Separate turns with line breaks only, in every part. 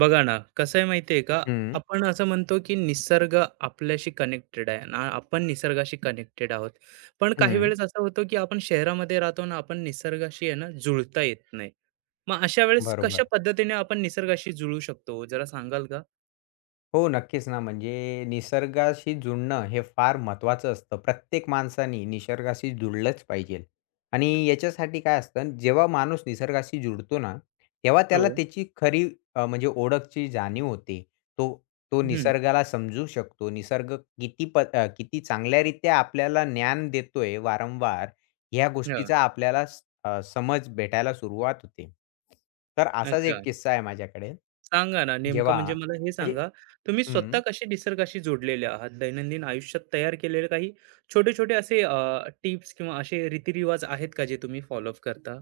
बघा ना, कसं आहे माहिती आहे का,
हं,
आपण असं म्हणतो की निसर्ग आपल्याशी कनेक्टेड आहे आणि आपण निसर्गाशी कनेक्टेड आहोत. पण काही
हं.
वेळेस असं होतं की आपण शहरामध्ये राहतो आणि आपण निसर्गाशी आहे ना जुळता येत नाही. मग अशा वेळेस
बरोबर.
कशा पद्धतीने आपण निसर्गाशी जुळू शकतो, जरा सांगाल का?
हो, नक्कीच ना, म्हणजे निसर्गाशी जुडणं हे फार महत्त्वाचं असतं. प्रत्येक माणसानी निसर्गाशी जुडलंच पाहिजे. आणि याच्यासाठी काय असतं, जेव्हा माणूस निसर्गाशी जुडतो ना, तेव्हा त्याला
हो.
त्याची खरी म्हणजे ओळखची जाणीव होते. तो तो
हं.
निसर्गाला समजू शकतो. निसर्ग किती चांगल्यारीत्या आपल्याला ज्ञान देतोय वारंवार, ह्या
हां.
गोष्टीचा आपल्याला समज भेटायला सुरुवात होते. तर असाच
अच्छा.
एक किस्सा आहे माझ्याकडे.
सांगा ना, नेमकं
जेव्हा
म्हणजे मला हे
म्हणजे
सांगा, तुम्ही
हं,
स्वतः कसे निसर्गाशी जोडलेले आहात? दैनंदिन आयुष्यात तयार केलेले काही छोटे-छोटे असे टिप्स किंवा असे रीतिरिवाज आहेत का जे तुम्ही फॉलो करता?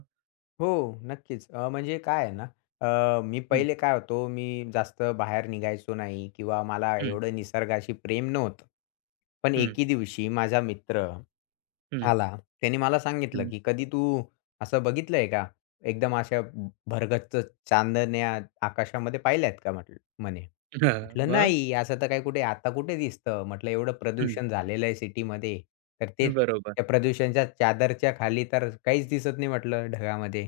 हो, नक्कीच. म्हणजे काय आहे ना, मी
हं,
पहिले काय होतो, मी जास्त बाहेर निघायचो नाही किंवा मला एवढं निसर्गाशी प्रेम नव्हतं. पण
हं,
एके दिवशी माझा मित्र
हं,
आला. त्याने मला सांगितलं,
हं.
की "कधी तू असं बघितलंय का? एकदम अशा भरगच्च चांदण्या आकाशामध्ये पाहिल्यात का?" म्हटलं म्हणे.
हां,
म्हटलं,
मग?
"नाही, असं तर काही कुठे आता कुठे दिसतं?" म्हटलं, "एवढं प्रदूषण झालेलं आहे सिटीमध्ये, तर ते
हं, बरोबर.
त्या प्रदूषणाच्या चादरच्या खाली तर काहीच दिसत नाही," म्हटलं, "ढगामध्ये."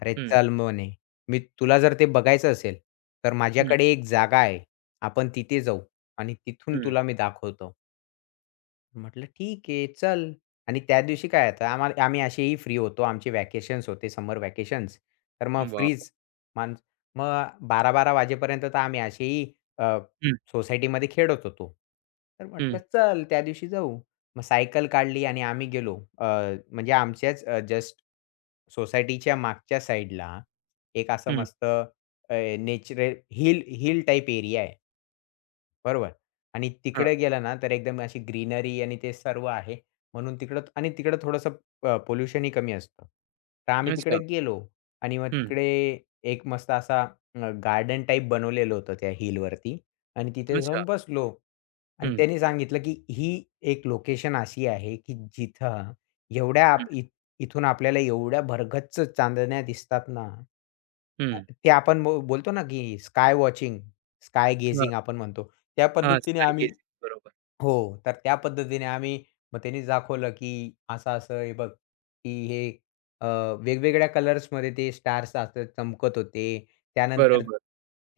"अरे,
हं,
चल," म्हणे, "मी तुला जर ते बघायचं असेल, तर
हं,
माझ्याकडे एक जागा आहे, आपण तिथे जाऊ आणि तिथून
हं.
तुला मी दाखवतो." म्हटलं, "ठीक आहे, चल." आणि त्या दिवशी काय आता आम्हाला आम्ही असेही फ्री होतो. आमचे व्हॅकेशन्स होते, समर व्हॅकेशन्स. तर मग
वॉव!
फ्रीज, माणसं मग 12 वाजेपर्यंत तर आम्ही असेही अ,
हं,
सोसायटीमध्ये खेळत होतो. तर
हं,
म्हटलं, "चल, त्या दिवशी जाऊ." मग सायकल काढली आणि आम्ही गेलो. म्हणजे आमच्याच जस्ट सोसायटीच्या मागच्या साईडला एक असं
हं.
मस्त natural hill hill type area आहे. बरोबर आणि
हां,
तिकडे गेला ना, तर एकदम अशी ग्रीनरी आणि ते सर्व आहे. म्हणून तिकडं आणि तिकडं थोडंसं पोल्युशनही कमी असतं. तर आम्ही
अच्छा.
तिकडे गेलो आणि मग
हं,
तिकडे एक मस्त असा गार्डन टाइप बनवलेलं होतं त्या हिलवरती आणि तिथे
अच्छा.
जाऊन बसलो. आणि
हं,
त्यांनी सांगितलं, की ही एक लोकेशन अशी आहे, की जिथं एवढ्या
हं,
आप इ इथून आपल्याला एवढ्या भरगच्च चांदण्या दिसतात ना,
हं.
ते आपण बोलतो ना, की स्काय वॉचिंग, स्काय
हां,
गेजिंग आपण म्हणतो. त्या
हां,
पद्धतीने
स्काय
आम्ही
गेजिंग. बरोबर,
हो. तर त्या पद्धतीने आम्ही मग त्यांनीच दाखवलं, की असं-असं हे बघ, की हे अ, वेगवेगळ्या कलर्समध्ये ते स्टार्स असं चमकत होते. त्यानंतर
बरोबर.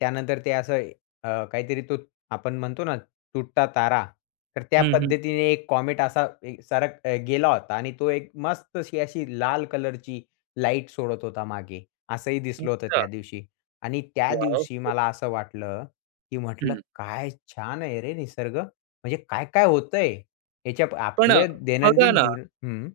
त्यानंतर ते असं काहीतरी तो आपण म्हणतो ना, तुटता तारा. तर त्या
हं, हं.
पद्धतीने एक कॉमेट असा एक गेला होता आणि तो एक मस्त अशी अशी लाल कलरची लाईट सोडत होता मागे. असंही दिसलं होतं
अच्छा,
त्या दिवशी. आणि त्या
वॉव!
दिवशी मला असं वाटलं, की म्हटलं,
हं.
"काय छान आहे रे निसर्ग." म्हणजे काय, काय होतंय? ह्याच्या
पण अ,
आपल्या
बघा
दैनंदिन
ना,
जीवन हं,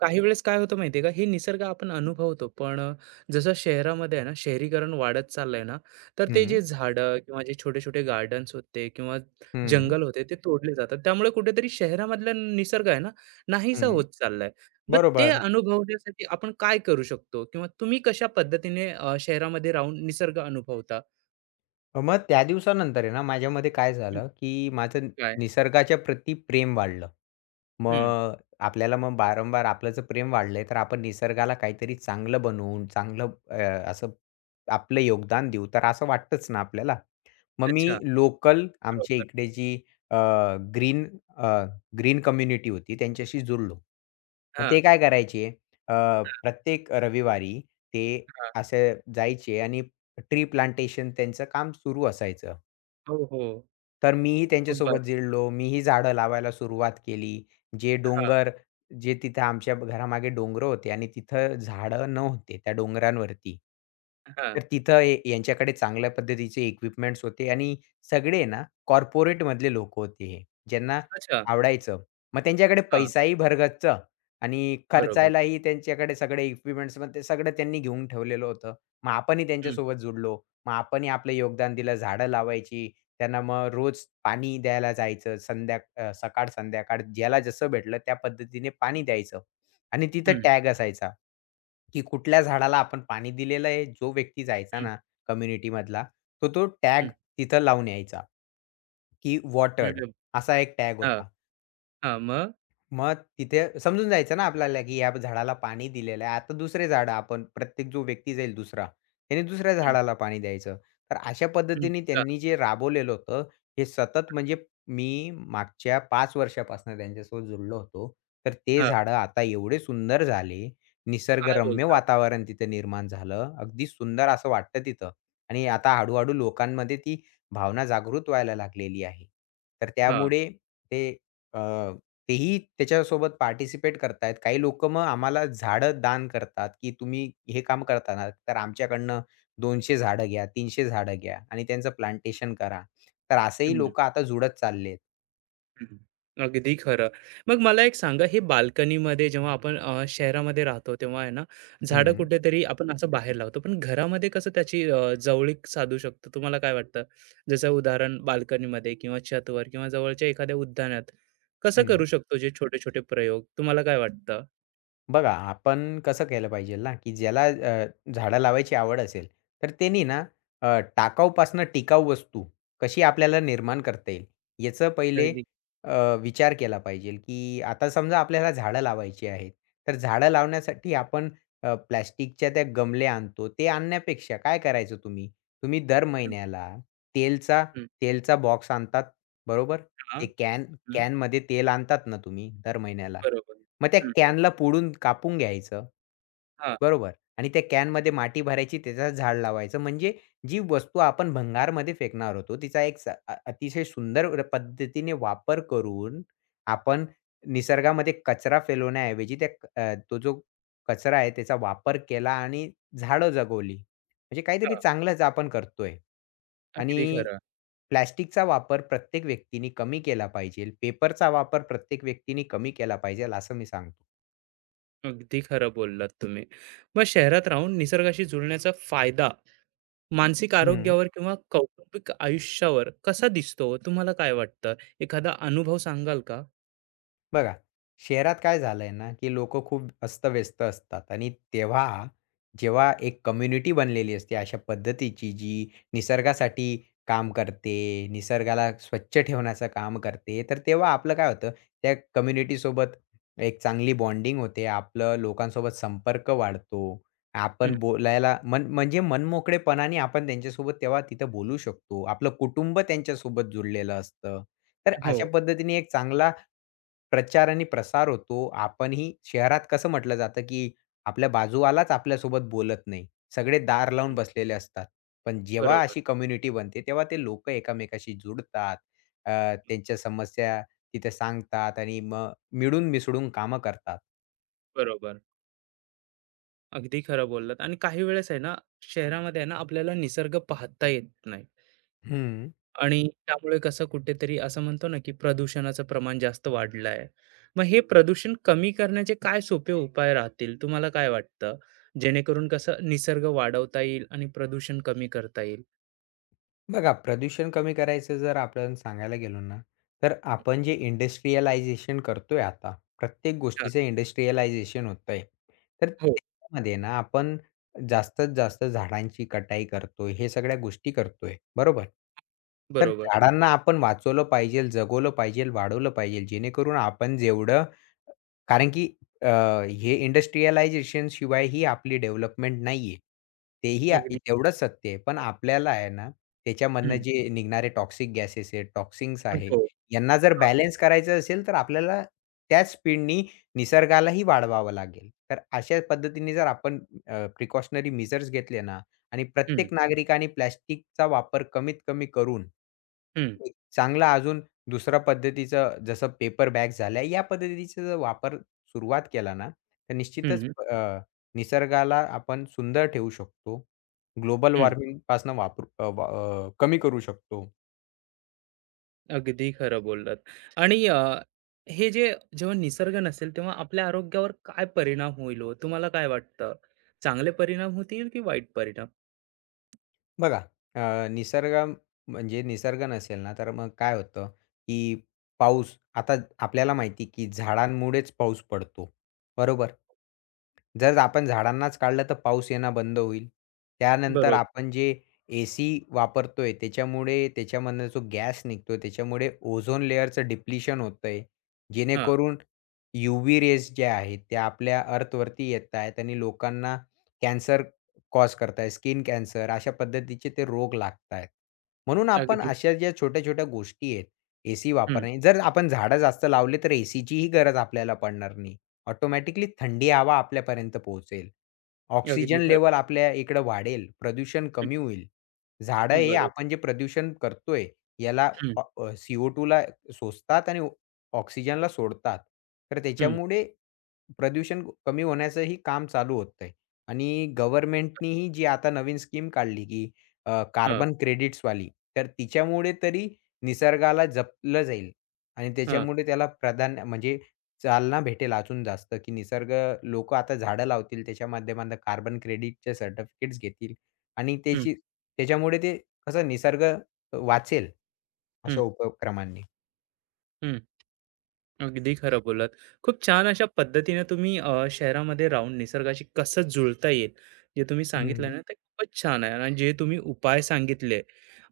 काही वेळेस काय होतं माहितीये का, हे निसर्ग आपण अनुभवतो, पण जसं शहरामध्ये आहे ना, शहरीकरण वाढत चाललंय ना, तर ते
हं,
जे झाडं किंवा जे छोटे-छोटे गार्डन्स होते किंवा
हं,
जंगल होते, ते तोडले जातात. त्यामुळे कुठेतरी शहरामधला निसर्ग आहे ना, नाहीसा
हं.
होत चाललाय. मग ते
बरोबर.
अनुभवण्यासाठी आपण काय करू शकतो? किंवा तुम्ही कशा पद्धतीने शहरामध्ये राहून निसर्ग अनुभवता?
मग त्या दिवसानंतर आहे ना, माझ्यामध्ये काय
हं,
झालं, की माझं
काय?
निसर्गाच्या प्रती प्रेम वाढलं.
हं,
मग आपल्याला मग वारंवार आपलं जर प्रेम वाढलंय, तर आपण निसर्गाला काहीतरी चांगलं बनवून, असं आपलं योगदान देऊ, तर असं वाटतंच ना आपल्याला. मग
अच्छा.
मी लोकल आमच्या
बरोबर.
इकडे जी ग्रीन ग्रीन कम्युनिटी होती त्यांच्याशी जुडलो. मग
हां,
ते काय करायचे अ, प्रत्येक रविवारी ते
हां.
असे जायचे आणि ट्री प्लांटेशन त्यांचं काम सुरू असायचं.
हो, हो.
तर मीही
खूप
त्यांच्यासोबत
भारी.
जिरलो. मीही झाडं लावायला सुरुवात केली. जे
हां,
डोंगर जे तिथं आमच्या घरामागे डोंगर होते आणि तिथं झाडं नव्हते त्या डोंगरांवरती.
हां.
तर तिथं हे यांच्याकडे चांगल्या पद्धतीचे इक्विपमेंट्स होते आणि सगळे ना कॉर्पोरेटमधले लोकं होते हे, ज्यांना
अच्छा.
आवडायचं. मग त्यांच्याकडे
हां,
पैसाही भरगच्च आणि
बरोबर.
खर्चायलाही त्यांच्याकडे सगळे इक्विपमेंट्स पण ते सगळं त्यांनी घेऊन ठेवलेलं होतं. मग आपणही
हं,
त्यांच्यासोबत जुडलो. मग आपणही आपलं योगदान दिलं. झाडं लावायची, त्यांना मग रोज पाणी द्यायला जायचं. सकाळ-संध्याकाळ ज्याला जसं भेटलं त्या पद्धतीने पाणी द्यायचं. आणि तिथं टॅग असायचा, की कुठल्या झाडाला आपण पाणी दिलेलं आहे. जो व्यक्ती जायचा
हं,
ना कम्युनिटीमधला, तो तो टॅग
हं.
तिथं लावून यायचा, की वॉटर्ड
अरे
असा एक टॅग
हां,
होता.
हां. मग?
मग तिथे समजून जायचं ना आपल्याला, की या झाडाला पाणी दिलेलं आहे. आता दुसरे झाडं आपण प्रत्येक जो व्यक्ती जाईल दुसरा, त्याने दुसऱ्या
हं,
झाडाला पाणी द्यायचं. तर अशा
हं.
पद्धतीने
अच्छा.
त्यांनी जे राबवलेलं होतं, हे सतत म्हणजे मी मागच्या 5 वर्षापासून त्यांच्यासोबत जुडलो होतो. तर ते
हां.
झाडं आता एवढे सुंदर झाले,
काय
निसर्गरम्य
बोलता?
वातावरण तिथं निर्माण झालं. अगदी सुंदर असं वाटतं तिथं आणि आता हळू लोकांमध्ये ती भावना जागृत व्हायला लागलेली आहे. तर
हां.
त्यामुळे ते तेही त्याच्यासोबत पार्टिसिपेट करतायत. काही लोकं मग आम्हाला झाडं दान करतात, की तुम्ही हे काम करता ना, तर आमच्याकडनं 200 झाडं घ्या, 300 झाडं घ्या आणि त्यांचं प्लांटेशन करा. तर असेही
हं, हं.
लोकं आता जुडत चाललेत.
अगदी खरं. मग मला एक सांगा, हे बाल्कनीमध्ये जेव्हा आपण शहरामध्ये राहतो, तेव्हा आहे ना, झाडं
हं,
कुठेतरी आपण असं बाहेर लावतो. पण घरामध्ये कसं त्याची जवळीक साधू शकतो, तुम्हाला काय वाटतं? जसं उदाहरण बाल्कनीमध्ये किंवा छतवर किंवा जवळच्या एखाद्या उद्यानात कसं करू
हं.
शकतो, जे छोटे-छोटे प्रयोग, तुम्हाला काय वाटतं?
बघा, आपण कसं केलं पाहिजे ना, की ज्याला झाडं लावायची आवड असेल, तर त्यांनी ना टाकाऊपासून टिकाऊ वस्तू कशी आपल्याला निर्माण करता येईल, याचं पहिले
अगदी.
विचार केला पाहिजे, की आता समजा आपल्याला झाडं लावायची आहेत. तर झाडं लावण्यासाठी आपण प्लास्टिकच्या त्या गमल्या आणतो. ते आणण्यापेक्षा काय करायचं तुम्ही? तुम्ही दर
हं,
महिन्याला तेलचा
हं.
तेलचा बॉक्स आणतात, बरोबर?
हां,
ते कॅन
हं.
कॅनमध्ये तेल आणतात ना तुम्ही दर महिन्याला.
बरोबर.
मग त्या
हं.
कॅनला पोडून कापून घ्यायचं,
हां,
बरोबर आणि त्या कॅनमध्ये माती भरायची त्याचं झाड लावायचं. म्हणजे जी वस्तू आपण भंगारमध्ये फेकणार होतो तिचा एक स अ अतिशय सुंदर पद्धतीने वापर करून आपण निसर्गामध्ये कचरा फैलवण्याऐवजी त्या तो जो कचरा आहे त्याचा वापर केला आणि झाडं जगवली. म्हणजे काहीतरी
हां.
चांगलंच आपण करतोय. आणि
अगदी खरं.
प्लास्टिकचा वापर प्रत्येक व्यक्तीने कमी केला पाहिजे. पेपरचा वापर प्रत्येक व्यक्तीने कमी केला पाहिजे असं मी सांगतो.
अगदी खरं बोललात तुम्ही. मग शहरात राहून निसर्गाशी जुळण्याचा फायदा मानसिक
हं.
आरोग्यावर किंवा कौटुंबिक आयुष्यावर कसा दिसतो हो? तुम्हाला काय वाटतं? एखादा अनुभव सांगाल का?
बघा, शहरात काय झालंय ना, की लोकं खूप अस्तव्यस्त असतात आणि तेव्हा जेव्हा एक कम्युनिटी बनलेली असते अशा पद्धतीची, जी निसर्गासाठी काम करते, निसर्गाला स्वच्छ ठेवण्याचं काम करते, तर तेव्हा आपलं काय होतं, त्या कम्युनिटीसोबत एक चांगली बॉन्डिंग होते. आपलं लोकांसोबत संपर्क वाढतो.
हं,
आपण बोलायला मन म्हणजे मनमोकळेपणाने आपण त्यांच्यासोबत तेव्हा तिथं बोलू शकतो. आपलं कुटुंब त्यांच्यासोबत जुळलेलं असतं. तर
हो.
अशा पद्धतीने एक चांगला प्रचार आणि प्रसार होतो. आपणही शहरात कसं म्हटलं जातं, की आपल्या बाजूवालाच आपल्यासोबत बोलत नाही. सगळे दार लावून
हं,
बसलेले असतात. पण जेव्हा
बरोबर,
अशी कम्युनिटी बनते, तेव्हा ते लोकं एकमेकाशी जुडतात. अ, त्यांच्या समस्या तिथे सांगतात आणि मग मिळून मिसळून कामं करतात.
बरोबर. अगदी खरं बोललात आणि काही वेळेस आहे ना, शहरामध्ये आहे ना, आपल्याला निसर्ग पाहता येत नाही.
हं.
आणि त्यामुळे कसं कुठेतरी असं म्हणतो ना, की प्रदूषणाचं प्रमाण जास्त वाढलं आहे. मग हे प्रदूषण कमी करण्याचे काय सोपे उपाय राहतील? तुम्हाला काय वाटतं? जेणेकरून कसं निसर्ग वाढवता येईल आणि प्रदूषण कमी करता येईल?
बघा, प्रदूषण कमी करायचं जर आपण सांगायला गेलो ना, तर आपण जे इंडस्ट्रियलायझेशन करतोय आता, प्रत्येक
हां,
गोष्टीचं इंडस्ट्रियलायझेशन होतंय. तर
हो,
त्याच्यामध्ये ना आपण जास्तीत जास्त झाडांची कटाई करतोय, हे सगळ्या गोष्टी करतोय, बरोबर? तर
बरोबर.
झाडांना आपण वाचवलं पाहिजेल, जगवलं पाहिजेल, वाढवलं पाहिजेल, जेणेकरून आपण जेवढं कारण की अ, हे इंडस्ट्रियलायझेशन शिवाय ही आपली डेव्हलपमेंट नाहीये. तेही आ
अगदी.
तेवढंच सत्य आहे. पण आपल्याला आहे ना, त्याच्यामधनं
हं.
जे निघणारे टॉक्सिक गॅसेस आहेत, टॉक्सिन्स आहे,
हो.
यांना जर
हां.
बॅलन्स करायचं असेल, तर आपल्याला त्याच स्पीडनी निसर्गालाही वाढवावं लागेल. तर अशा पद्धतीने जर आपण प्रिकॉशनरी मेजर्स घेतले ना आणि
हं,
प्रत्येक नागरिकाने प्लास्टिकचा वापर कमीत कमी करून,
हं,
एक चांगला अजून दुसऱ्या पद्धतीचं जसं पेपर बॅग झाल्या, या पद्धतीचा जर वापर सुरुवात केला ना, तर निश्चितच
हं,
अ, निसर्गाला आपण सुंदर ठेवू शकतो. ग्लोबल
हं.
वॉर्मिंगपासून वापरू अ, वा अ, कमी करू शकतो.
अगदी खरं बोललात. आणि हे जे जेव्हा निसर्ग नसेल, तेव्हा आपल्या आरोग्यावर काय परिणाम होईल हो? तुम्हाला काय वाटतं? चांगले परिणाम होतील की वाईट परिणाम?
बघा निसर्ग म्हणजे निसर्ग नसेल ना, तर मग काय होतं, की पाऊस आता आपल्याला माहिती, की झाडांमुळेच पाऊस पडतो, बरोबर? जर आपण झाडांनाच काढलं तर पाऊस येणं बंद होईल. त्यानंतर
बरोबर.
आपण जे एसी वापरतोय त्याच्यामुळे त्याच्यामधनं जो गॅस निघतो त्याच्यामुळे ओझोन लेयरचं डिप्लिशन होतंय. जेणेकरून यूव्ही रेज ज्या आहेत त्या आपल्या अर्थवरती येत आहेत आणि लोकांना कॅन्सर कॉज करत आहेत. स्किन कॅन्सर अशा पद्धतीचे ते रोग लागत आहेत. म्हणून आपण
अगदी.
अशा ज्या छोट्या-छोट्या गोष्टी आहेत एसी
हं.
वापरणे जर आपण झाडं जास्त लावले तर एसीचीही गरज आपल्याला पडणार नाही. ऑटोमॅटिकली थंडी हवा आपल्यापर्यंत पोहोचेल.
अगदी
ऑक्सिजन
खरं.
लेव्हल आपल्या इकडं वाढेल, प्रदूषण
हं,
कमी होईल. झाडं
हं,
हे
बरोबर.
आपण जे प्रदूषण करतोय, याला
हं,
CO2ला शोषतात आणि ऑक्सिजनला सोडतात. तर
हं.
त्याच्यामुळे प्रदूषण कमी होण्याचंही काम चालू होतंय आणि गव्हर्नमेंटनीही जी आता नवीन स्कीम काढली, की
हं,
कार्बन क्रेडिट्सवाली. तर तिच्यामुळे तरी निसर्गाला जपलं जाईल आणि
हं,
त्याच्यामुळे त्याला प्राधान्य म्हणजे चालना भेटेल अजून जास्त, की निसर्ग लोक आता झाडं लावतील, त्याच्या माध्यमातून कार्बन क्रेडिटचे सर्टिफिकेट्स घेतील आणि
हं,
त्याची त्याच्यामुळे ते कसं निसर्ग वाचेल
हं,
अशा उपक्रमांनी.
हं. अगदी खरं बोललात. खूप छान अशा पद्धतीने तुम्ही शहरामध्ये राहून निसर्गाशी कसं जुळता येईल, जे तुम्ही सांगितलं
हं.
ना, ते खूपच छान आहे आणि जे तुम्ही उपाय सांगितले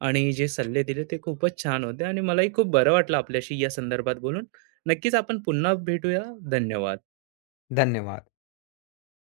आणि जे सल्ले दिले ते खूपच छान होते आणि मलाही खूप बरं वाटलं आपल्याशी या संदर्भात बोलून. नक्कीच आपण पुन्हा भेटूया. धन्यवाद.
धन्यवाद.